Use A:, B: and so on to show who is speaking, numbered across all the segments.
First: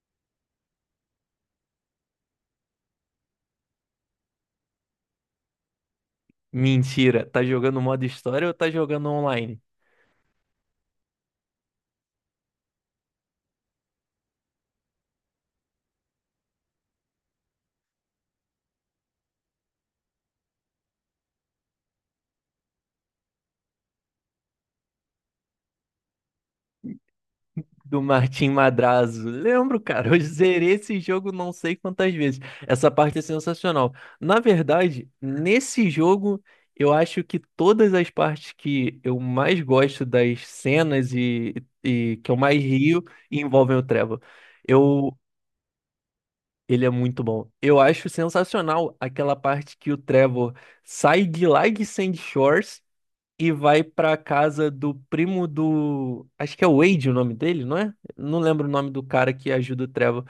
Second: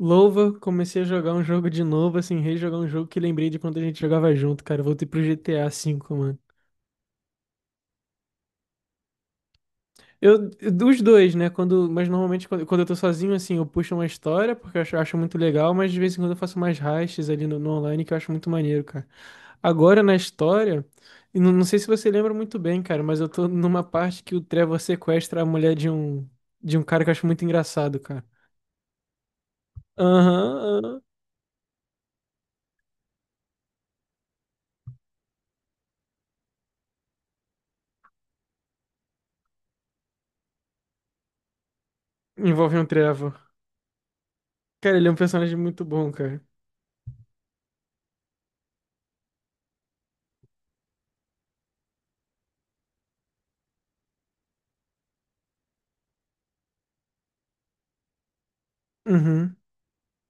A: Louva, comecei a jogar um jogo de novo, assim, rejogar um jogo que lembrei de quando a gente jogava junto, cara. Voltei pro GTA V, mano.
B: Mentira, tá jogando modo história ou tá jogando online?
A: Eu, dos dois, né? Mas normalmente quando eu tô sozinho, assim, eu puxo uma história, porque eu acho muito legal, mas de vez em quando eu faço mais heists ali no online, que eu acho muito maneiro, cara. Agora na história, e não sei se você lembra muito bem, cara, mas eu tô numa parte que o Trevor sequestra a mulher de um cara que eu acho muito engraçado,
B: Do
A: cara.
B: Martim Madrazo. Lembro, cara, eu
A: Aham,
B: zerei esse
A: aham.
B: jogo não sei quantas vezes. Essa parte é sensacional. Na verdade, nesse jogo, eu acho que todas as partes que eu mais gosto das cenas e que eu mais
A: Envolve um
B: rio
A: Trevor.
B: envolvem o Trevor.
A: Cara, ele é um
B: Eu,
A: personagem muito bom, cara.
B: Ele é muito bom. Eu acho sensacional aquela parte que o Trevor sai de lá de Sandy Shores e vai pra casa do primo do. Acho que é Wade o nome dele, não é? Não lembro o nome do cara que
A: Uhum.
B: ajuda o Trevor.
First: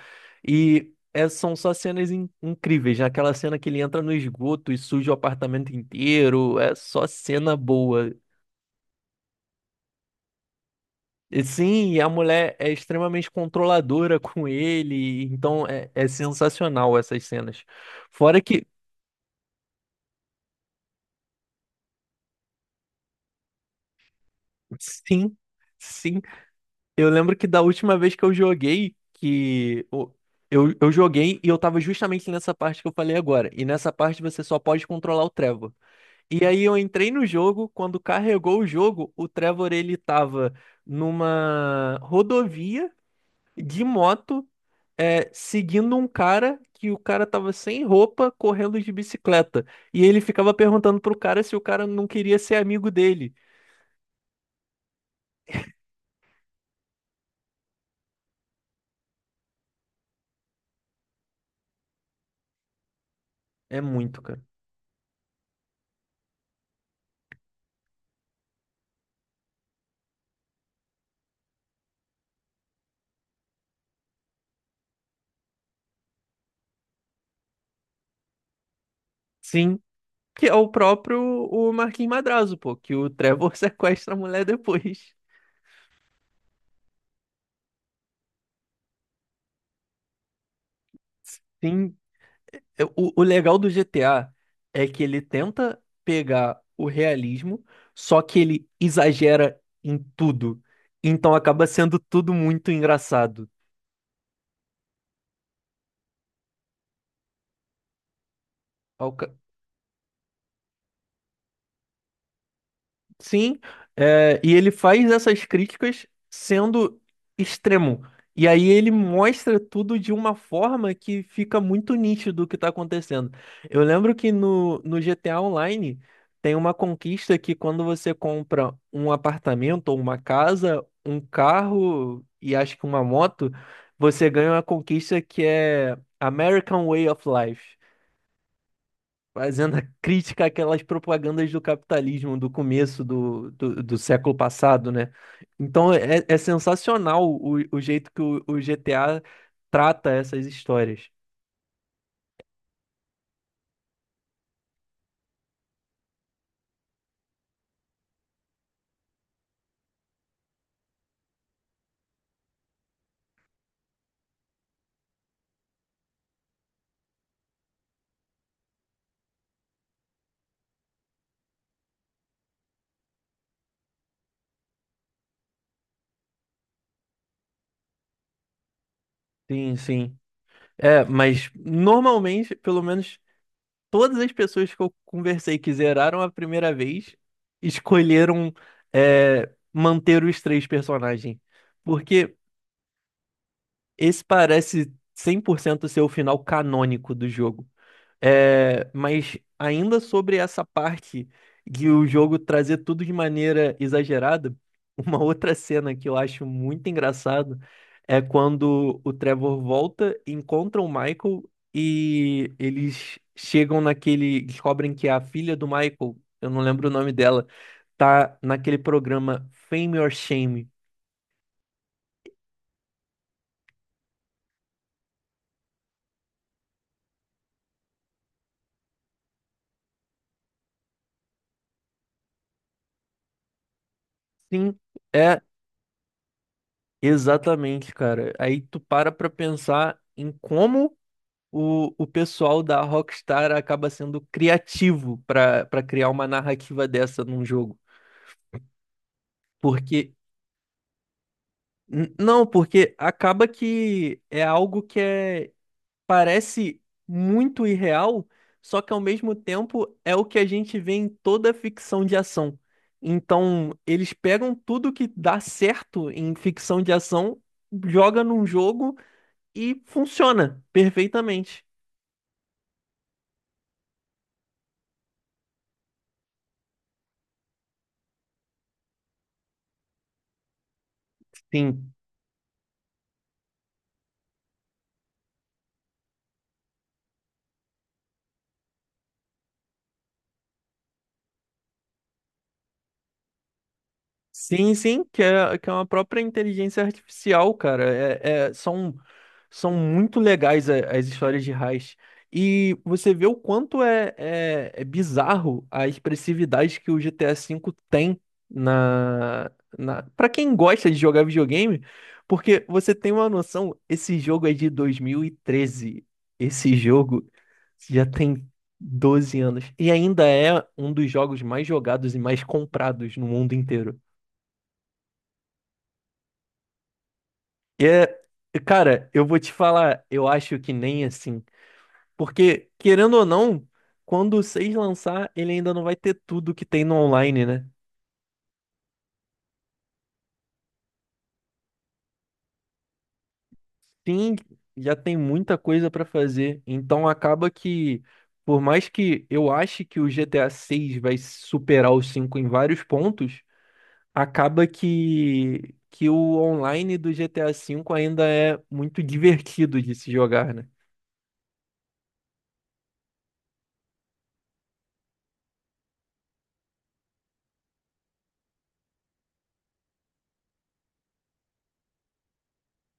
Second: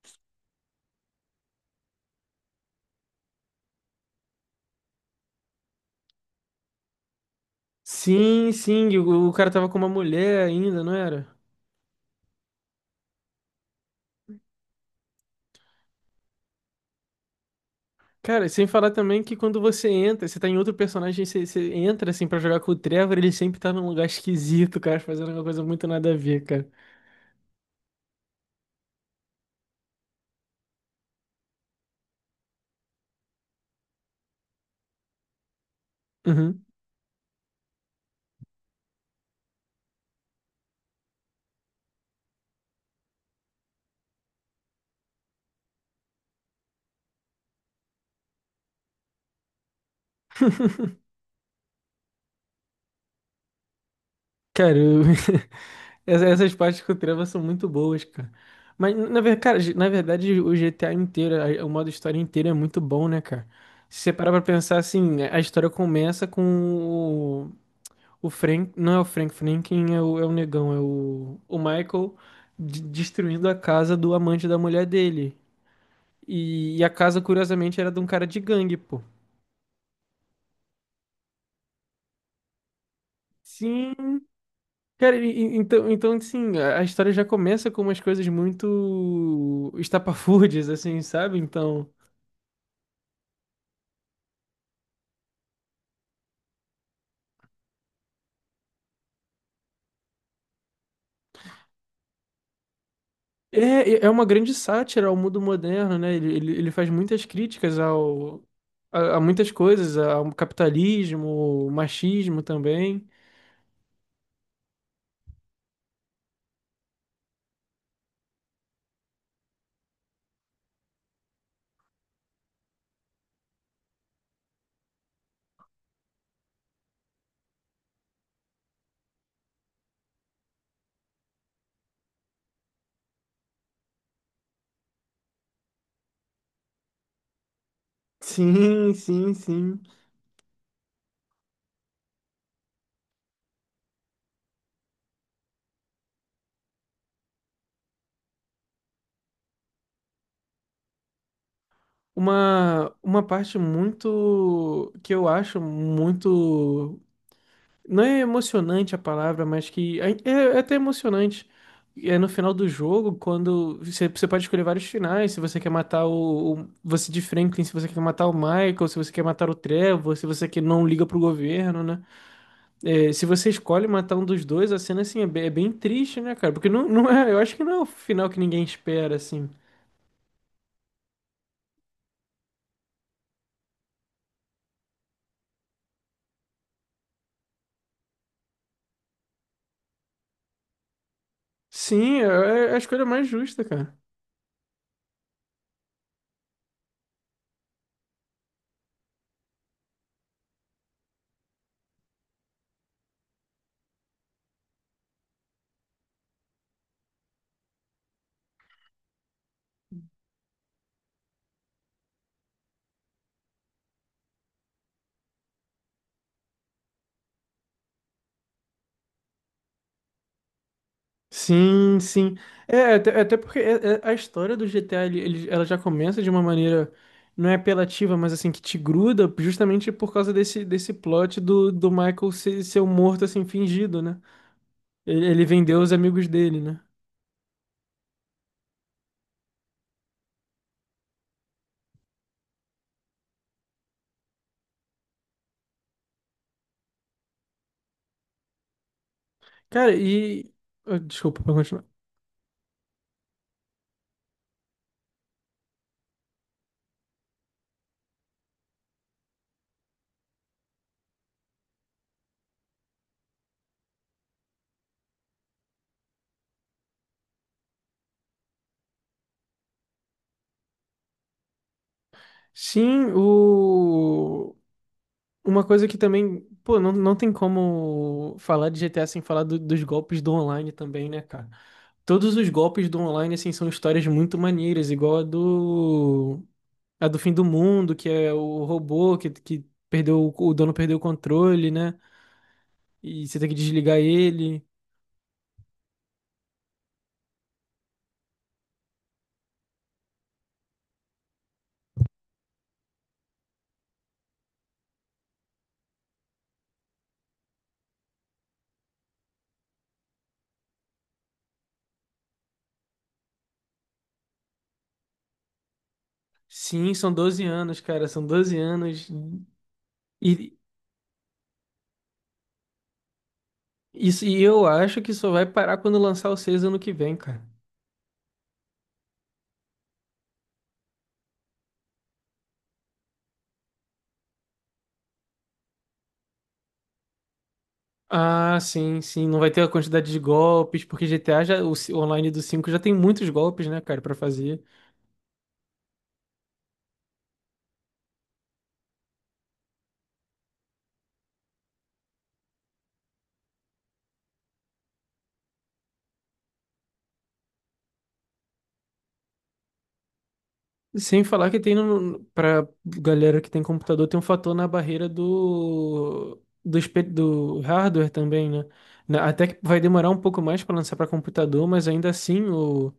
B: E são só cenas incríveis. Né? Aquela cena que ele entra no esgoto e suja o apartamento inteiro. É só cena boa.
A: Sim, sim, e o cara tava com uma mulher ainda, não era?
B: E sim, e a mulher é extremamente controladora com ele. Então é sensacional essas cenas. Fora
A: Cara,
B: que.
A: sem falar também que quando você entra, você tá em outro personagem, você entra assim pra jogar com o Trevor, ele sempre tá num lugar esquisito, cara, fazendo
B: Sim.
A: uma coisa muito nada a
B: Sim.
A: ver, cara.
B: Eu lembro que da última vez que eu joguei, eu joguei e eu tava justamente nessa parte que eu falei agora. E nessa parte você só pode controlar o Trevor. E aí
A: Uhum.
B: eu entrei no jogo, quando carregou o jogo, o Trevor ele tava numa rodovia de moto, seguindo um cara que o cara tava sem roupa, correndo de bicicleta. E ele ficava perguntando pro cara se o cara não queria ser amigo dele.
A: Cara, essas partes com o Trevor são muito boas, cara. Mas, na verdade, cara, o GTA inteiro, o modo história inteiro é muito bom, né, cara?
B: É
A: Se você
B: muito,
A: parar
B: cara.
A: pra pensar assim, a história começa com o Frank, não é o Frank Franklin, é o negão, é o Michael destruindo a casa do amante da mulher dele. E a casa, curiosamente, era de um cara de gangue, pô.
B: Sim, que é o próprio o Marquinhos Madrazo, pô, que o Trevor sequestra a
A: Sim,
B: mulher depois.
A: cara, então, assim, a história já começa com umas coisas muito estapafúrdias, assim, sabe? Então,
B: Sim. O legal do GTA é que ele tenta pegar o realismo, só que ele exagera em tudo. Então acaba sendo tudo muito engraçado.
A: é, é uma grande sátira ao mundo moderno, né? Ele faz muitas críticas ao,
B: Ao
A: a, a
B: ca-
A: muitas coisas, ao capitalismo, machismo também.
B: Sim, e ele faz essas críticas sendo extremo. E aí ele mostra tudo de uma forma que fica muito nítido o que está acontecendo. Eu lembro que no GTA Online tem uma conquista que quando você compra um apartamento ou uma casa, um carro e acho que uma moto, você ganha uma conquista que é American Way of Life,
A: Sim, sim,
B: fazendo
A: sim.
B: a crítica àquelas propagandas do capitalismo do começo do século passado, né? Então é sensacional o jeito que o GTA trata essas histórias.
A: Uma parte muito que eu acho muito. Não é emocionante a palavra, mas que é até emocionante. É no final do jogo, quando você pode escolher vários finais, se você quer matar o você de Franklin, se você quer matar o Michael, se você quer matar o Trevor, se você que não liga pro governo, né? É, se você escolhe matar um dos dois, a cena assim é bem triste, né, cara? Porque não é, eu acho que não é o final que ninguém espera, assim.
B: Sim, sim. É, mas normalmente, pelo menos todas as pessoas que eu conversei que zeraram a primeira vez escolheram manter os três personagens.
A: Sim,
B: Porque
A: é a escolha mais justa, cara.
B: esse parece 100% ser o final canônico do jogo. É, mas ainda sobre essa parte de o jogo trazer tudo de maneira exagerada, uma outra cena que eu acho muito engraçado é quando o Trevor volta, encontra o Michael e eles chegam naquele, descobrem que é a filha do Michael, eu não lembro o nome dela, tá naquele programa Fame or Shame.
A: Sim, sim. É, até porque a história do GTA, ela já começa de uma maneira, não é apelativa, mas assim, que te gruda, justamente por causa desse plot do Michael ser um morto, assim, fingido, né?
B: Sim,
A: Ele,
B: é
A: ele vendeu os amigos dele, né?
B: exatamente, cara. Aí tu para pra pensar em como o pessoal da Rockstar acaba sendo criativo pra para criar uma narrativa dessa num jogo.
A: Cara,
B: Porque,
A: ah, desculpa, pra continuar.
B: não, porque acaba que é algo que é parece muito irreal, só que ao mesmo tempo é o que a gente vê em toda ficção de ação. Então, eles pegam tudo que dá certo em ficção de ação, joga num jogo e funciona perfeitamente.
A: Sim. Uma coisa que também, pô, não tem como falar de GTA sem falar dos golpes do online também, né, cara?
B: Sim.
A: Todos os golpes do online, assim, são histórias muito maneiras, igual a do. A do fim do mundo, que é o robô que perdeu. O dono perdeu o controle, né? E você tem que desligar ele.
B: Sim, sim, que é uma própria inteligência artificial, cara. São muito legais as histórias de Heist. E você vê o quanto é bizarro a expressividade que o GTA V tem. na, Para quem gosta de jogar videogame, porque você tem uma noção, esse jogo é de 2013. Esse
A: Sim, são
B: jogo
A: 12 anos,
B: já
A: cara, são
B: tem
A: 12 anos.
B: 12 anos. E ainda
A: E
B: é um dos jogos mais jogados e mais comprados no mundo inteiro.
A: isso, e eu acho que só vai parar quando lançar o seis ano que vem, cara.
B: É, cara, eu vou te falar, eu acho que nem assim. Porque, querendo ou não, quando o 6 lançar, ele ainda não vai ter tudo que tem no online, né?
A: Ah, sim, sim, não vai ter a quantidade de golpes, porque GTA já, o online do cinco já tem muitos golpes, né, cara, pra
B: Sim,
A: fazer.
B: já tem muita coisa pra fazer. Então acaba que, por mais que eu ache que o GTA 6 vai superar o 5 em vários pontos, acaba que o online do GTA 5 ainda é muito divertido de se jogar, né?
A: Sem falar que tem no, pra galera que tem computador, tem um fator na barreira do hardware também, né? Até que vai demorar um pouco mais para lançar para computador, mas ainda assim o,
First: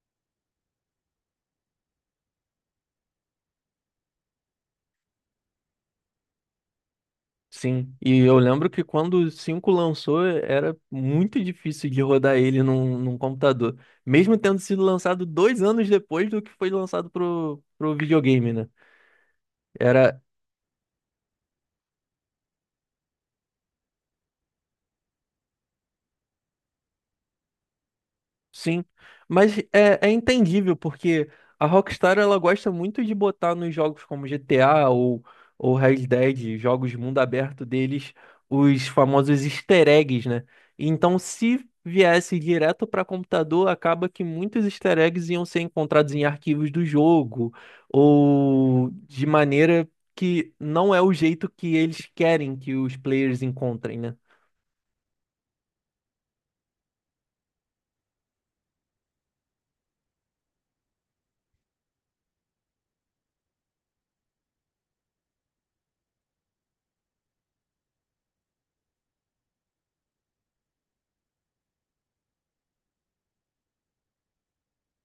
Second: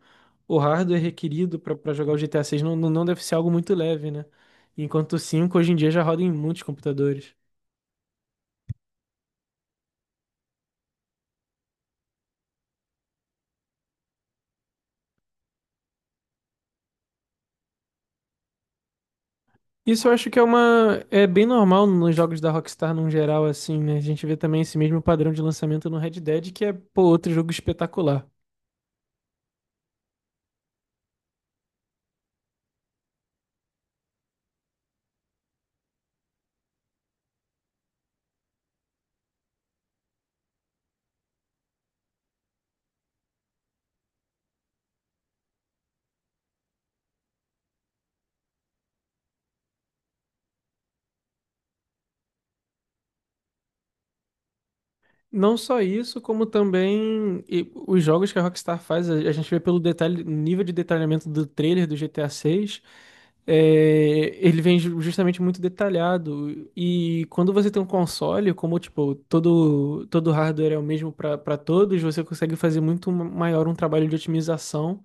A: o hardware requerido para jogar o GTA 6 não deve ser algo muito leve, né? Enquanto o cinco hoje em dia já roda em muitos computadores.
B: Sim, e eu lembro que quando o 5 lançou, era muito difícil de rodar ele num computador. Mesmo tendo sido lançado 2 anos depois do que foi lançado pro videogame, né?
A: Isso eu
B: Era,
A: acho que é uma é bem normal nos jogos da Rockstar num geral assim, né? A gente vê também esse mesmo padrão de lançamento no Red Dead, que é, pô, outro jogo espetacular.
B: Sim, mas é entendível porque a Rockstar ela gosta muito de botar nos jogos como GTA ou Red Dead, jogos de mundo aberto deles, os famosos easter eggs, né? Então, se viesse direto para computador, acaba que muitos easter eggs iam ser encontrados em arquivos do jogo ou de maneira que não é o jeito que eles querem que os players encontrem, né?
A: Não só isso, como também e os jogos que a Rockstar faz, a gente vê pelo detalhe, nível de detalhamento do trailer do GTA 6, ele vem justamente muito detalhado. E quando você tem um console, como tipo, todo hardware é o mesmo para todos, você consegue fazer muito maior um trabalho de otimização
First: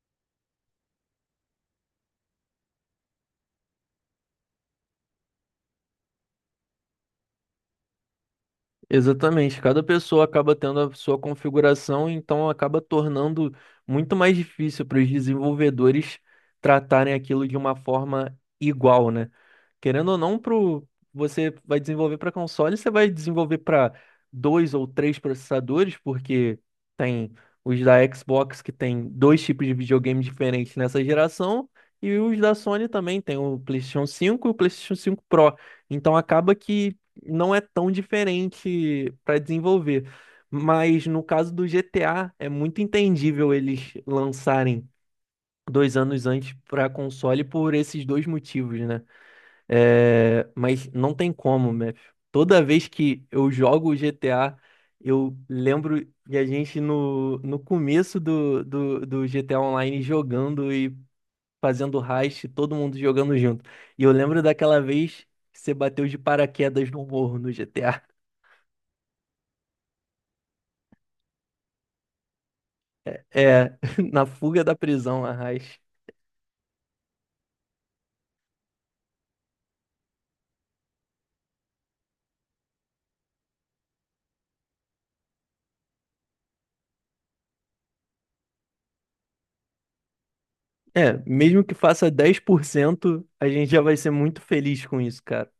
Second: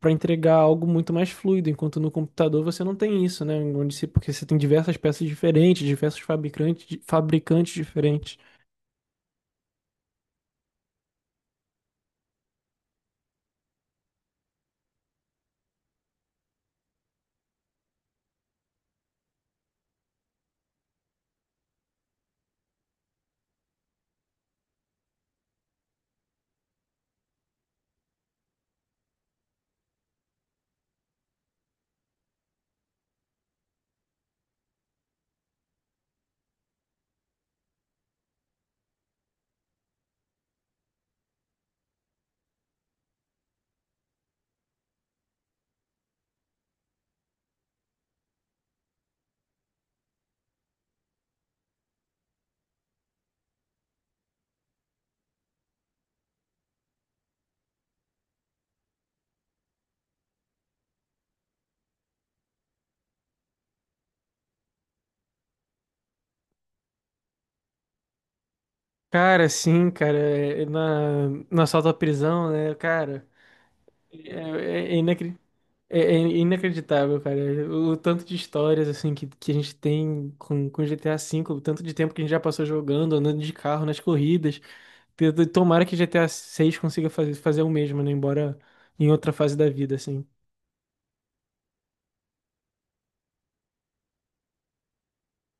A: para entregar algo muito mais fluido, enquanto no computador você não tem isso, né? Onde se- Porque você tem diversas peças diferentes, diversos fabricantes, diferentes.
B: Exatamente, cada pessoa acaba tendo a sua configuração, então acaba tornando muito mais difícil para os desenvolvedores tratarem aquilo de uma forma igual, né? Querendo ou não, você vai desenvolver para console, você vai desenvolver para dois ou três processadores, porque tem os da Xbox que tem dois tipos de videogame diferentes nessa geração, e os da Sony também, tem o PlayStation 5 e o PlayStation 5 Pro. Então acaba que não é tão diferente para desenvolver. Mas no caso do GTA, é muito entendível eles lançarem 2 anos antes para console por esses dois motivos, né? É, mas não tem como, Mef. Toda vez que eu jogo o GTA, eu lembro de a gente no começo do GTA Online jogando e fazendo heist, todo mundo jogando junto. E eu lembro daquela vez que você bateu de paraquedas no morro no GTA.
A: Cara, sim, cara, é no assalto à prisão, né, cara,
B: É, na
A: é,
B: fuga da
A: é, é
B: prisão,
A: inacre-
B: Arras.
A: é inacreditável, cara, o tanto de histórias, assim, que a gente tem com GTA V, o tanto de tempo que a gente já passou jogando, andando de carro, nas corridas. Tomara que GTA seis consiga fazer o mesmo, né, embora em outra fase da vida, assim.
B: É, mesmo que faça 10%, a gente já vai ser muito feliz com isso, cara.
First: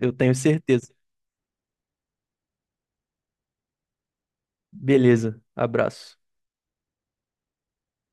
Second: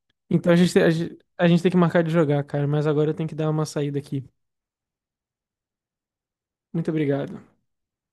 B: Eu tenho
A: Então a gente, te-
B: certeza.
A: a gente tem que marcar de jogar, cara, mas agora eu tenho que dar uma saída aqui.
B: Beleza, abraço.
A: Muito obrigado.